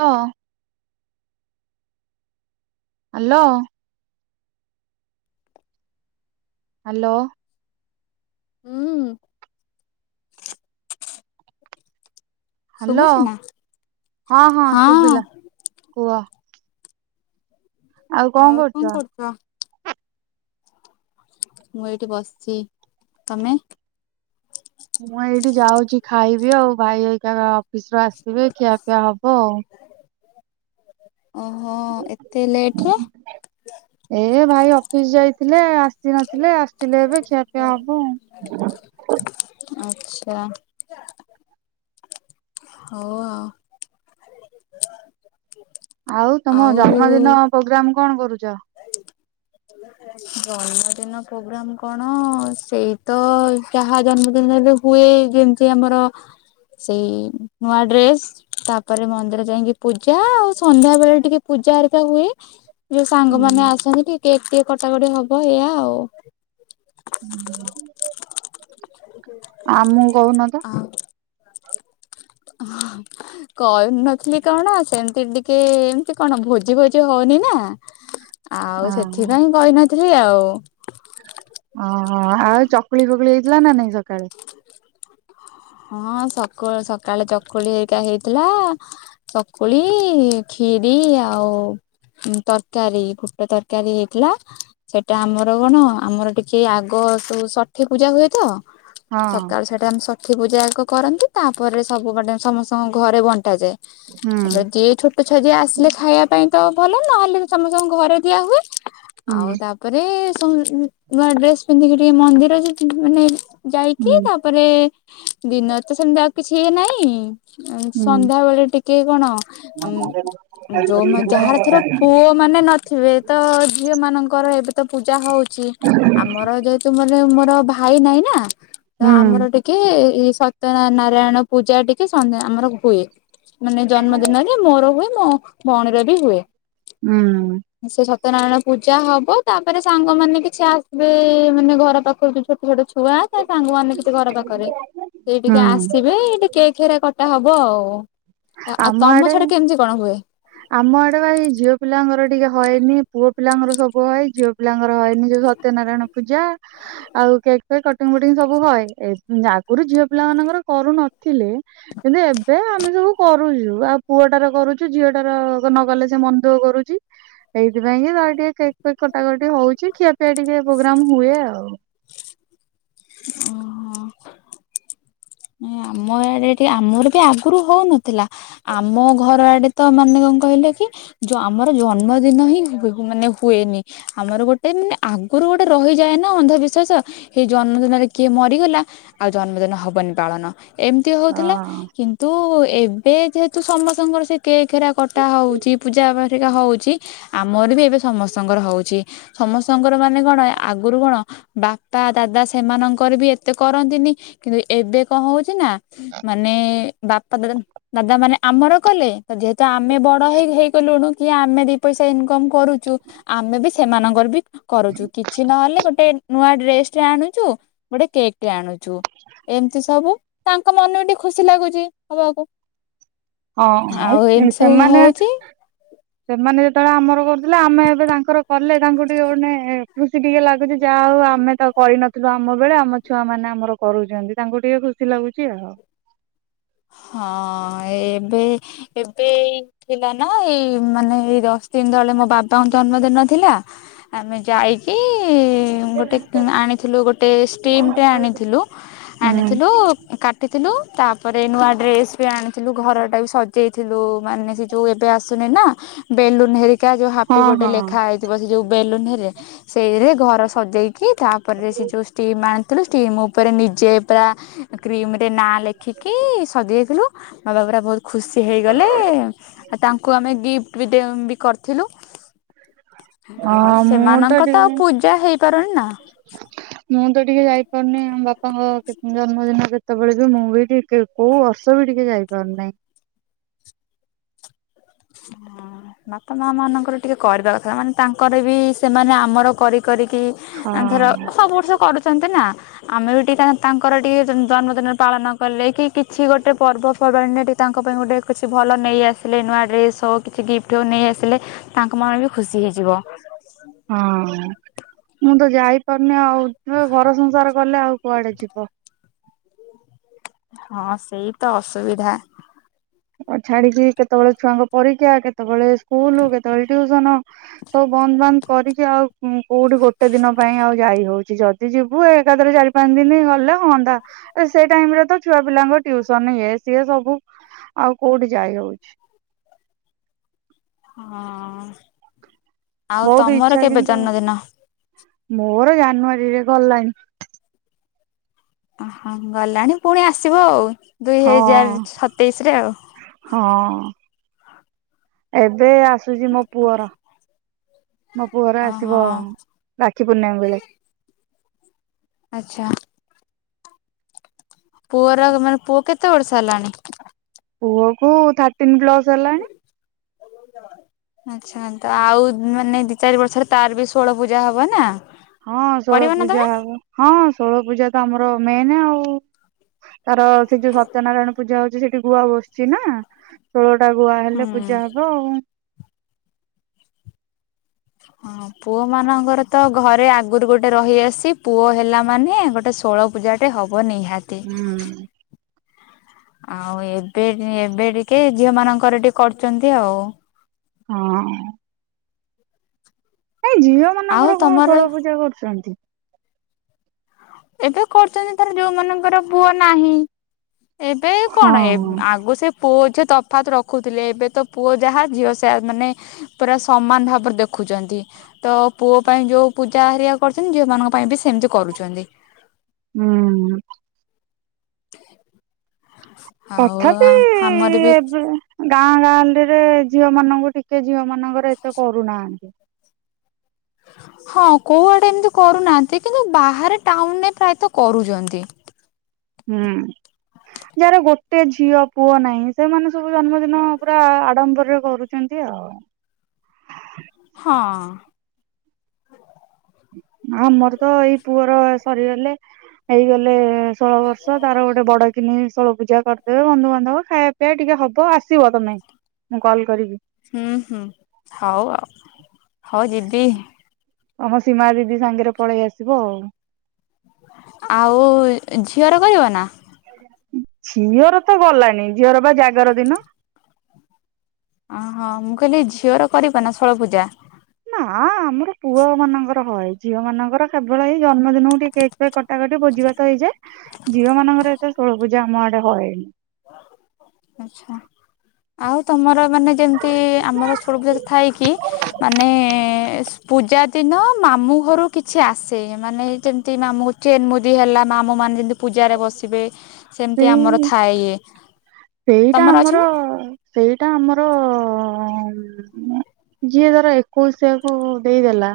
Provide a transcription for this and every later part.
ହଁ। Hello. Hello. ହୁଁ। Hello, ଶୁଭୁଛି ନା ହଁ ହଁ ଶୁବିଲା କୁହ? ଆଉ କଣ କରୁଚ? ମୁଁ ଏଇଠି ବସିଚି। ତମେ? ମୁଁ ଏଇଠି ଯାଉଚି ଖାଇବି ଆଉ ଭାଇ ହେଇକା ଅଫିସ ରୁ ଆସିବେ ଖିଆପିଆ ହବ ଆଉ। ଓହୋ ଏତେ ଲେଟ୍ ରେ? ଏ ଭାଇ ଅଫିସ୍ ଯାଇଥିଲେ ଆସି ନଥିଲେ ଆସିଲେ ଏବେ ଖିଆପିଆ ହବ ଆଉ। ଆଚ୍ଛା। ହଉ ଆ ଆଉ ତମ ଜନ୍ମଦିନ ପୋଗ୍ରାମ କଣ କରୁଚ? ଜନ୍ମ ଦିନ ପୋ ଗ୍ରାମ କଣ ସେଇତ ଯାହା ଜନ୍ମଦିନରେ ହୁଏ ଯେମିତି ଆମର ସେଇ ନୂଆ ଡ୍ରେସ୍ ତାପରେ ମନ୍ଦିର ଯାଇକି ପୂଜା ଆଉ ସନ୍ଧ୍ୟା ବେଳେ ଟିକେ ପୂଜା ଆରିକା ହୁଏ। ଯୋଉ ସାଙ୍ଗମାନେ ଆସନ୍ତି ଟିକେ କେକ୍ ଟିକେ କଟାକଟି ହବ ଏଇଆ ଆଉ। [unintelligible] ଆମୁକୁ କହୁନ ତ? [unintelligible] କହୁନଥିଲି କଣ ସେମତି ଟିକେ ଏମତି କଣ ଭୋଜି ଫୋଜି ହଉନି ନା। ଆଉ ହଁ। ସେଥିପାଇଁ କହିନଥିଲି ଆଉ। ଅହ ଆଉ ଚକୁଳି ଫକୁଳି ହେଇଥିଲା ନା ନାଇଁ ସକାଳେ? ହଁ ସକଳ ସକାଳେ ଚକୁଳି ହେଇିକା ହେଇଥିଲା ଚକୁଳି ଖିରି ଆଉ ତରକାରୀ ଫୁଟ ତରକାରୀ ହେଇଥିଲା। ସେଟା ଆମର କଣ ଆମର ଟିକେ ଆଗ ସ ଷଠି ପୂଜା ହୁଏ ତ। ହଁ ସକାଳୁ ସେଟା ଆମେ ସ ଠୀ ପୂଜା ଆଗ କରନ୍ତି। ତାପରେ ସବୁ ଗୋଟେ ସମସ୍ତଙ୍କ ଘରେ ବଣ୍ଟାଯାଏ। ତାପରେ ହୁଁ ଯିଏ ଛୋ ଟ ଛୁଆ ଯିଏ ଆସିଲେ ଖାଇବା ପାଇଁ ତ ଭଲ, ନହେଲେ ବି ସମସ୍ତଙ୍କ ଘରେ ଦିଆ ହୁଏ। ଆଉ ହୁଁ ତାପ୍ ପରେ ସମ୍ ନୂ-ନୂଆ ଡ୍ରେସ୍ ପିନ୍ଧିକି ଟିକେ ମନ୍ଦିର ଯା ମାନେ ଯାଇକି ତା ହୁଁ ତାପରେ ଦିନରେ ତ ସେମିତି ଆଉ କିଛି ଇଏ ନାଇଁ ଅଁ ହୁଁ ସନ୍ଧ୍ୟା ବେଳେ ଟିକେ କଣ ଅଁ ଯୋଉମାନେ ଯାହାର ଥର ପୁଅ ମାନେ ନଥିବେ ତ ଝିଅ ମାନଙ୍କର ଏବେ ତ ପୂଜା ହଉଚି। ଆମର ଯେହେତୁ ମାନେ ମୋର ଭାଇ ନାଇଁ ନା ହୁଁ ତ ଆମର ଟିକେ ଇ ସତ୍ୟ ନାରାୟଣ ପୂଜା ଟିକେ ସନ୍ଧ୍ୟା ଆମର ହୁଏ ମାନେ ଜନ୍ମ ଦିନରେ ମୋର ହୁଏ ମୋ ଭଉଣୀର ବି ହୁଏ। ହୁଁ। ସେ ସତ୍ୟନାରାୟଣ ପୂଜା ହବ ତାପରେ ସାଙ୍ଗମାନେ କିଛି ଆସିବେ ମାନେ ଘର ପାଖରୁ ଯ ଛୋଟ ଗୋଟେ ଛୁଆ ତା ସାଙ୍ଗମାନେ ଘର ପାଖରେ ସେଇ ଟିକେ ହୁଁ ଆସିବେ ଏ ଟ କେ ଖେରା କଟା ହବ ଆଉ। ଆଉ ଆମ ତମ ଆଡେ ଛାଡା କେମିତି କଣ ହୁଏ? ଆମ ଆଡେ ଏଇ ଝିଅ ପିଲାଙ୍କର ଟିକେ ହଏନି ପୁଅ ପିଲାଙ୍କର ସବୁ ହଏ ଝିଅ ପିଲାଙ୍କର ହଏନି ଯୋଉ ସତ୍ୟନାରାୟଣ ପୂଜା ଆଉ କେକ୍ ଫକ୍ କଟିଙ୍ଗ ଫୁଟିଙ୍ଗ ସବୁ ହଏ ଆଗରୁ ଝିଅ ପିଲା ମାନଙ୍କର କରୁନଥିଲେ କିନ୍ତୁ ଏବେ ଆମେ ସବୁ କରୁଚୁ ଆଉ ପୁଅଟାରେ କରୁଚୁ ଝିଅ ନ ଗଲେ ସେ ମନ୍ଦୁ କରୁଚି ସେଇଥି ପାଇଁଁ କି ତା ଟିକେ ସେ କଟାକଟି ହଉଚି ଖିଆ ପିଆ ଟିକେ ପ୍ରୋଗ୍ରାମ ହୁଏ ଆଉ। ଓହୋ। ନାଇଁ ଆମ ଇଆଡେ ଟିକେ ଆମର ବି ଆଗରୁ ହଉନଥିଲା। ଆମ ଘର ଆଡେ ତ ମାନେ କଣ କହିଲେ କି? ଯ ଆମର ଜନ୍ମଦିନ ହିଁ ବୁ ବୁ ମାନେ ହୁଏନି। ଆମର ଗୋଟେ ମାନେ ଆଗରୁ ଗୋଟେ ରହିଯାଏ ନା ଅନ୍ଧବିଶ୍ଵାସ। ହେଇ ଜନ୍ମଦିନରେ କିଏ ମରିଗଲା ଆଉ ଜନ୍ମଦିନ ହବନି। ପାଳନ ଏମିତି ହଉଥିଲା କିନ୍ତୁ ଏ କେକ ଯେହେତୁ ସମସ୍ତଙ୍କର ସେ କେକ୍ ହେରା କଟା ହଉଚି ପୂଜା ପା ହେରିକା ହଉଚି ଆମର ବି ଏବେ ସମସ୍ତଙ୍କର ହଉଚି ସମସ୍ତଙ୍କର ମାନେ କଣ ଆଗୁରୁ କଣ ବାପା ଦାଦା ସେମାନଙ୍କର ବି ଏତେ କରନ୍ତିନି କିନ୍ତୁ ଏବେ କଣ ହଉଛି ନା ମାନେ ବାପା ଦାଦା ଦାଦା ମାନେ ଆମର କଲେ ତ ଯେହେତୁ ଆମେ ବଡ ହେଇ ହେଇଗଲୁୁଣୁ କି ଆମେ ଦି ପଇସା ଇନକମ କରୁଚୁ ଆମେ ବି ସେମାନଙ୍କର ବି କରୁଚୁ କିଛି ନହେଲେ ଗୋଟେ ନୂଆ ଡ୍ରେସଟେ ଆଣୁଚୁ ଗୋଟେ କେକ୍ଟେ ଆଣୁଚୁ। ଏମିତି ସବୁ ତାଙ୍କ ମାନଂକୁ ଟିକେ ଖୁସି ଲାଗୁଚି ହବାକୁ। ହଁ ଆଉ ହଁ ଏମିତି ସବୁ ସେମାନେ ହଉଚି। ସେମାନେ ଯେତେବେଳେ ଆମର କରୁଥିଲେ ଆମେ ଏବେ ତାଙ୍କର କଲେ ତାଙ୍କୁ ଟିକେ ଗୋଟେ ଖୁ୍ସ ଖୁସି ଟିକେ ଲାଗୁଛି ଯାହା ହଉ ଆମେ ତା କରିନଥିଲୁ ଆମ ବେଳେ ଆମ ଛୁଆ ମାନ ଆମ କରୁଛନ୍ତି ତାଙ୍କୁ ଟିକେ ଖୁସି ଖୁସି ଲାଗୁଛି ଆଉ। ହଁ ଏବେ ଏବେଇ ଥିଲା ନା ଏଇ ମାନେ ଏଇ ର ତିନ ଦିନ ତଳେ ମୋ ବାବାଙ୍କ ଜନ୍ମଦିନ ଥିଲା। ଆମେ ଯାଇକି ଗୋଟେ କି ଆଣିଥିଲୁ ଗୋଟେ ଷ୍ଟିମ୍ଟେ ଆଣିଥିଲୁ ହୁଁ। ଆଣିଥିଲୁ କାଟିଥିଲୁ ତା ତା ପରେ ନୂଆ ଡ୍ରେସ୍ ବି ଆଣିଥିଲୁ ଘରଟା ବି ସଜେଇଥିଲୁ ମାନେ ସେ ଯଉ ଏବେ ଆସୁନି ନା ବେଲୁନ ହେରିକା ଯୋଉ ହାପି ହଁ ବଡେ ହଁ ଲେଖା ହେଇଥିବ ସେ ଯୋଉ ବେଲୁନ ହେରିକା ସେଇରା ଘର ସଜେଇକି ତାପରେ ସେ ଯେଉଁ ଷ୍ଟିମ୍ ଆଣ ଷ୍ଟିମ ଉପରେ ନିଜେ ପୁରା କ୍ରିମରେ ନାଁ ଲେଖ ଖୀକି ସଜେଇଥିଲୁ। ବାବା ପୁରା ବହୁତ ଖୁସି ହେଇଗଲେ ଆଉ ତାଙ୍କୁ ଆମେ ଗିଫ୍ଟ ବି ଦେ କରି ଥିଲୁ ଆଉ ହଁ ମୁଁ ସେମାନଙ୍କ ତ ଆଉ ଟିକେ ପୂଜା ହେଇପାରୁନି ନା ମୁଁ ତ ଟିକେ ଯାଇପାରୁନି ଆମ ବାପାଙ୍କ କେତେ ଦିନ ଜନ୍ମ ଦିନ କେତେବେଳେ ଯେ ମୁଁ ବି ଟିକେ କୋଉ ବର୍ଷ ବି ଟିକେ ଯାଇପାରୁନାଇଁ। ହଁ। ମାପ ମା ମାନଙ୍କର ଟିକେ କରିଦବା କଥା ମାନେ ତାଙ୍କର ବି ସେମାନେ ଆମର କରି କରିକି ତାଙ୍କର ହଁ। ସବୁ ବର୍ଷ କରୁଛନ୍ତି ନା। ଆମେ ବି ଟିକେ ତାଙ୍କର ଟିକେ ଜନ୍ମଦିନ ପାଳନ କଲେ କି କିଛି ଗୋଟେ ପର୍ବପର୍ବାଣିୀରେ ଟି ତାଙ୍କ ପାଇଁ ଗୋଟେ କିଛି ଭଲ ନେଇଆସିଲେ ନୂଆ ଡ୍ରେସ୍ ତ କିଛି ଗିଫ୍ଟ ହଉ ନେଇ ଆସିଲେ ତାଙ୍କ ମନ ବି ଖୁସି ହେଇଯିବ। ହ ହଁ ମୁଁ ତ ଯାଇପାରୁନି ଆଉ ତୁ ତ ଘର ସଂସାର କଲେ ଆଉ କୁଆଡେ ଯିବ। ହଁ ସେଇ ତ ଅସୁବିଧା। ଛାଡିକି କେତେବେଳେ ଛୁଆଙ୍କ ପରୀକ୍ଷା କେତେବେଳେ ସ୍କୁଲ କେତେବେଳେ ଟ୍ୟୁସନ ସବୁ ବନ୍ଦ ବାନ୍ଦ। କରିକି ଆଉ କୋଉଠି ଗୋଟେ ଦିନ ପାଇଁ ଆଉ ଯାଇ ହଉଛି ଯଦି ଯିବୁ ଏକାଧରେ ଚାରି ପାଞ୍ଚ ଦିନ ଗଲେ ହୁଅନ୍ତା ସେଇ ଟାଇମରେ ତ ଛୁଆ ପିଲାଙ୍କ ଟ୍ୟୁସନ ଇଏ ସିଏ ସବୁ ଆଉ କୋଉଠି ଯାଇ ହଉଛି? ହଁ ଆଉ ବହୁତ ତମର ଇଚ୍ଛା କେବେ କିନ୍ତୁ ଜନ୍ମଦିନ? ମୋର ଜାନୁଆରୀରେ ଗଲାଣିି। ଓହ ଗଲାଣି ପୁଣି ଆସିବ ଆଉ ଦୁଇ ହଁ ହଜାର ସତେଇଶରେ ଆଉ ହଁ। ଏବେ ଆସୁଛି ମୋ ପୁଅର ମୋ ପୁଅର ଓହୋ ଆସିବ ରାକ୍ଷୀ ପୂର୍ଣ୍ଣିମା ବେଳେ ଆଚ୍ଛା। ପୁଅର ମାନେ ପୁଅ କେତେ ବର୍ଷ ହେଲାଣି? ପୁଅକୁ ଥାର୍ଟିନ୍ ପ୍ଲସ ହେଲାଣି। [inaudible] ଆଚ୍ଛା ତ ଆଉ ମାନେ ଦି ଚାରି ବର୍ଷରେ ତାର ବି ଷୋଳ ପୂଜା ହବ ନା? ହଁ ଷୋଳ କରିବ ନା ପୂଜା ତମେ? ହବ ହଁ ଷୋଳ ପୂଜା ତ ଆମର ମେନ୍ ଆଉ ତାର ସେ ଯୋଉ ସତ୍ୟନାରାୟଣ ପୂଜା ହଉଛି ସେଠି ଗୁଆ ବସିଛି ନା? ଷୋଳଟା ଗୁଆ ହୁଁ ହେଲେ ପୂଜା ହବ ଆଉ ହଁ। ପୁଅ ମାନଙ୍କର ତ ଘରେ ଆଗରୁ ଗୋଟେ ରହିଆସିଛି ପୁଅ ହେଲା ମାନେ ଗୋଟେ ଷୋଳପୁଜା ଟେ ହବ ନିହାତି। ହୁଁ। ଆଉ ଏବେ ଏବେ ଟିକେ ଝିଅ ମାନଙ୍କର ଟିକେ କରୁଛନ୍ତି ଆଉ ହଁ। ଏଇ ଝିଅ ଆଉ ମାନଙ୍କର କଣ ତମର ଷୋଳପୂଜା କରୁଛନ୍ତି? ଏବେ କରୁଛନ୍ତି ଧର ଯୋଉମାନଙ୍କର ପୁଅ ନାହିଁ। ଏବେ କଣ ହଁ। ଆଗୁ ସେ ପୁଅ ଝିଅ ତଫାତ ରଖୁଥିଲେ ଏବେ ତ ପୁଅ ଯାହା ଝିଅ ସେ ମାନେ ପୁରା ସମାନ ଭାବରେ ଦେଖୁ ଦେଖୁଛନ୍ତି ତ ପୁଅ ପାଇଁ ଯୋଉ ପୂଜା ହାରିଆ କରୁଛନ୍ତି ଝିଅମାନଙ୍କ ପାଇଁ ବି ସେମିତି କରୁଛନ୍ତି। ହୁଁ। ହ ତଥାପି ବି ଏବେ ଗାଁ ଗାଁଉଲିରେ ଝିଅ ମାନଙ୍କୁ ଟିକେ ଝିଅ ମାନଙ୍କର ଏତେ କରୁନାହାନ୍ତି। ହଁ କୋଉଆଡେ ଏମିତି କରୁନାହାନ୍ତି କିନ୍ତୁ ବାହାରେ ଟାଉନରେ ପ୍ରାୟତଃ କରୁଛନ୍ତି। ହୁଁ। ଯାହାର ଗୋଟେ ଝିଅ ପୁଅ ନାହିଁ ସେମାନେ ସବୁ ଜନ୍ମଦିନ ପୁରା ଆଡମ୍ବରରେ କରୁ ଛନ୍ତି ଆଉ ହଁ। ଆମର ତ ଏଇ ପୁଅର ସରିଗଲେ। ହେଇଗଲେ ଷୋଳ ବର୍ଷ ତାର ଗୋଟେ ବଡକିନି ଷୋଳ ପୂଜା କରିଦେବେ ବନ୍ଧୁବାନ୍ଧବ ଖାଇବା ଏ ଟିକେ ହବ ଆସିବ ତମେ ମୁଁ କଲ୍ କରିବି। ହୁଁ ହୁଁ ହଉ ଆଉ ହଉ ଯିବି। ହଁ ସୀମା ଦିଦି ସାଙ୍ଗରେ ପଳେଇ ଆସିବ ଆଉ ଆଉ ଝିଅର କରିବନା? ଝିଅର ତ ଗଲାନି ଝିଅର ବା ଜାଗର ଦିନ। ଅହ ମୁଁ କହିଲି ଝିଅର କରିବ ନା ଷୋଳପୂଜା? ନା ଆମର ପୁଅ ମାନଙ୍କର ହଏ ଝିଅ ମାନଙ୍କର କେବଳ ଏଇ ଜନ୍ମଦିନକୁ ଟିକେ କେକ୍ ଫେକ୍ କଟାକଟି ଭୋଜି ଭାତ ହୋଇଯାଏ ଝିଅ ମାନଙ୍କର ଏତେ ଷୋଳପୂଜା ଆମ ଆଡ଼େ ହଏନି। ଆଚ୍ଛା। ଆଉ ତମର ମାନେ ଯେମିତି ଆମର ଷୋଳପୂଜା ଥାଇ କି ମାନେ ପୂଜା ଦିନ ମାମୁଁ ଘରୁ କିଛି ଆସେ ମାନେ ଯେମତି ମାମୁ ଚେନ ମୁଦି ହେଲା ମାମୁଁ ମାନେ ଯେଦି ପୂଜାରେ ବସିବେ ସେମିତି ସେଇ ଆମର ଥାଏ ଇଏ। ସେଇଟା ତମର ଅଛି ଆମର ନା? ସେଇଟା ଆମର ଯିଏ ଧର ଏକୋଇଶିଆକୁ ଦେଇଦେଲା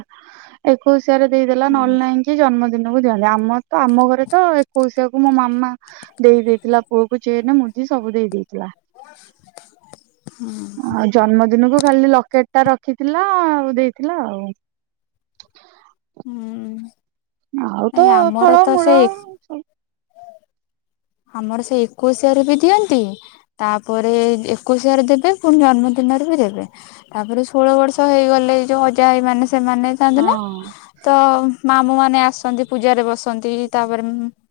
ଏକୋଇଶିଆ ରେ ଦେଇଦେଲା ନହେଲେ ନାହିଁ କି ଜନ୍ମଦିନକୁ ଦିଆ ହେଲେ ଆମର ତ ଆମ ଘରେ ତ ଏକୋଇଶିଆକୁ ମୋ ମାମା ଦେଇ ଦେଇଥିଲା ପୁଅକୁ ଚେନ ମୁଦି ସବୁ ଦେଇ ଦେଇଥିଲା। [inaudible] ହୁଁ। ଆଉ ଜନ୍ମଦିନକୁ ଖାଲି ଲକେଟ ଟା ରଖିଥିଲା ଆଉ ଦେଇଥିଲା ଆଉ। ହୁଁ। ଆଉ ତ ଆମର ତ ସେ ଫଳମୂଳ ସବୁ ଆମର ସେଇ ଏକୋଇଶିଆରେ ବି ଦିଅନ୍ତି ତାପରେ ଏକୋଇଶିଆରେ ଦେବେ ପୁଣି ଜନ୍ମଦିନରେ ବି ଦେବେ। ତାପରେ ଷୋଳ ବର୍ଷ ହେଇଗଲେ ଏଇ ଯୋଉ ଅଜା ଆଈ ମାନେ ସେମାନେ ଥାଆନ୍ତି ନା ହଁ ତ ମାମୁଁ ମାନେ ଆସନ୍ତି ପୂଜାରେ ବସନ୍ତି ତାପରେ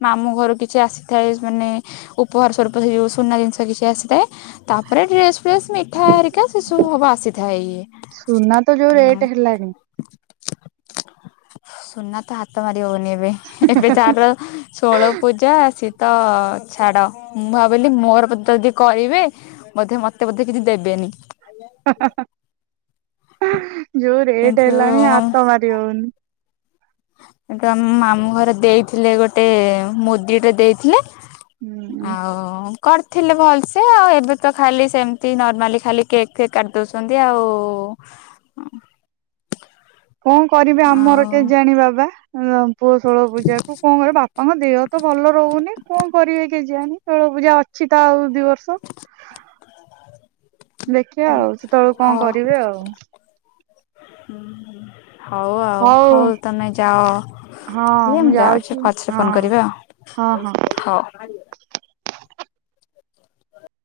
ମାମୁଁ ଘରୁ କିଛି ଆସିଥାଏ ମାନେ ଉପହାର ସ୍ୱରୂପ ସେ ଯୋଉ ସୁନା ଜିନିଷ କିଛି ଆସିଥାଏ। ତାପରେ ଡ୍ରେସ୍ ଫ୍ରେସ୍ ମିଠା ହେରିକା ସେସବୁ ଅବା ଆସିଥାଏ ଇଏ। ସୁନା ତ ଯୋଉ ରେଟ୍ ହୁଁ ହେଲାଣି। ସୁନା ତ ହାତ ମାରି ହବନି ଏବେ ଏବେ ଯହାର ଷୋଳ ପୂଜା ସିଏ ତ ଛାଡ଼ ମୁଁ ଭାବିଲି ମୋର ତ ଯଦି କହିବେ ବୋଧେ ମତେ ବୋଧେ କିଛି ଦେବେନି। [inaudible] ଯୋଉ ରେଟ କିନ୍ତୁ ହେଲାଣି ହାତ ମାରି ହଉନି। ଏଇ ତ ମାମୁଁ ଘର ଦେଇଥିଲେ ଗୋଟେ ମୁଦି ଟେ ଦେଇଥିଲେ। ହୁଁ। ଆଉ କରିଥିଲି ଭଲ ସେ ଆଉ ଏବେ ତ ଖାଲି ସେମିତି ନର୍ମାଲି ଖାଲି କେକ୍ ଫେକ୍ କାଟି ଦଉଛନ୍ତି ଆଉ। [inaudible] କଂ କରିବେ ଆଉ ଆମର କେଜାଣି ବାବା [inaudible] ପୁଅ ଷୋଳ ପୂଜା କୁ କଂ କରିବେ ବାପାଙ୍କ ଦେହ ତ ଭଲ ରହୁନି କଣ କରିବେ। କେଜାଣି ଷୋଳ ପୂଜା ଅଛି ତ ଆଉ ଦି ବର୍ଷ। ଦେଖିବା ଆଉ ସେତେବେଳକୁ ହ କଣ କରିବେ ଆଉ। ହଉ ଆଉ ହଉ ତମେ ଯାଅ ହଁ ମୁଁ ଇଏମ୍ ଯାଉଛି ପଛରେ ହଁ ଫୋନ କରିବି ହଁ ହଁ। ଆଉ ହଉ।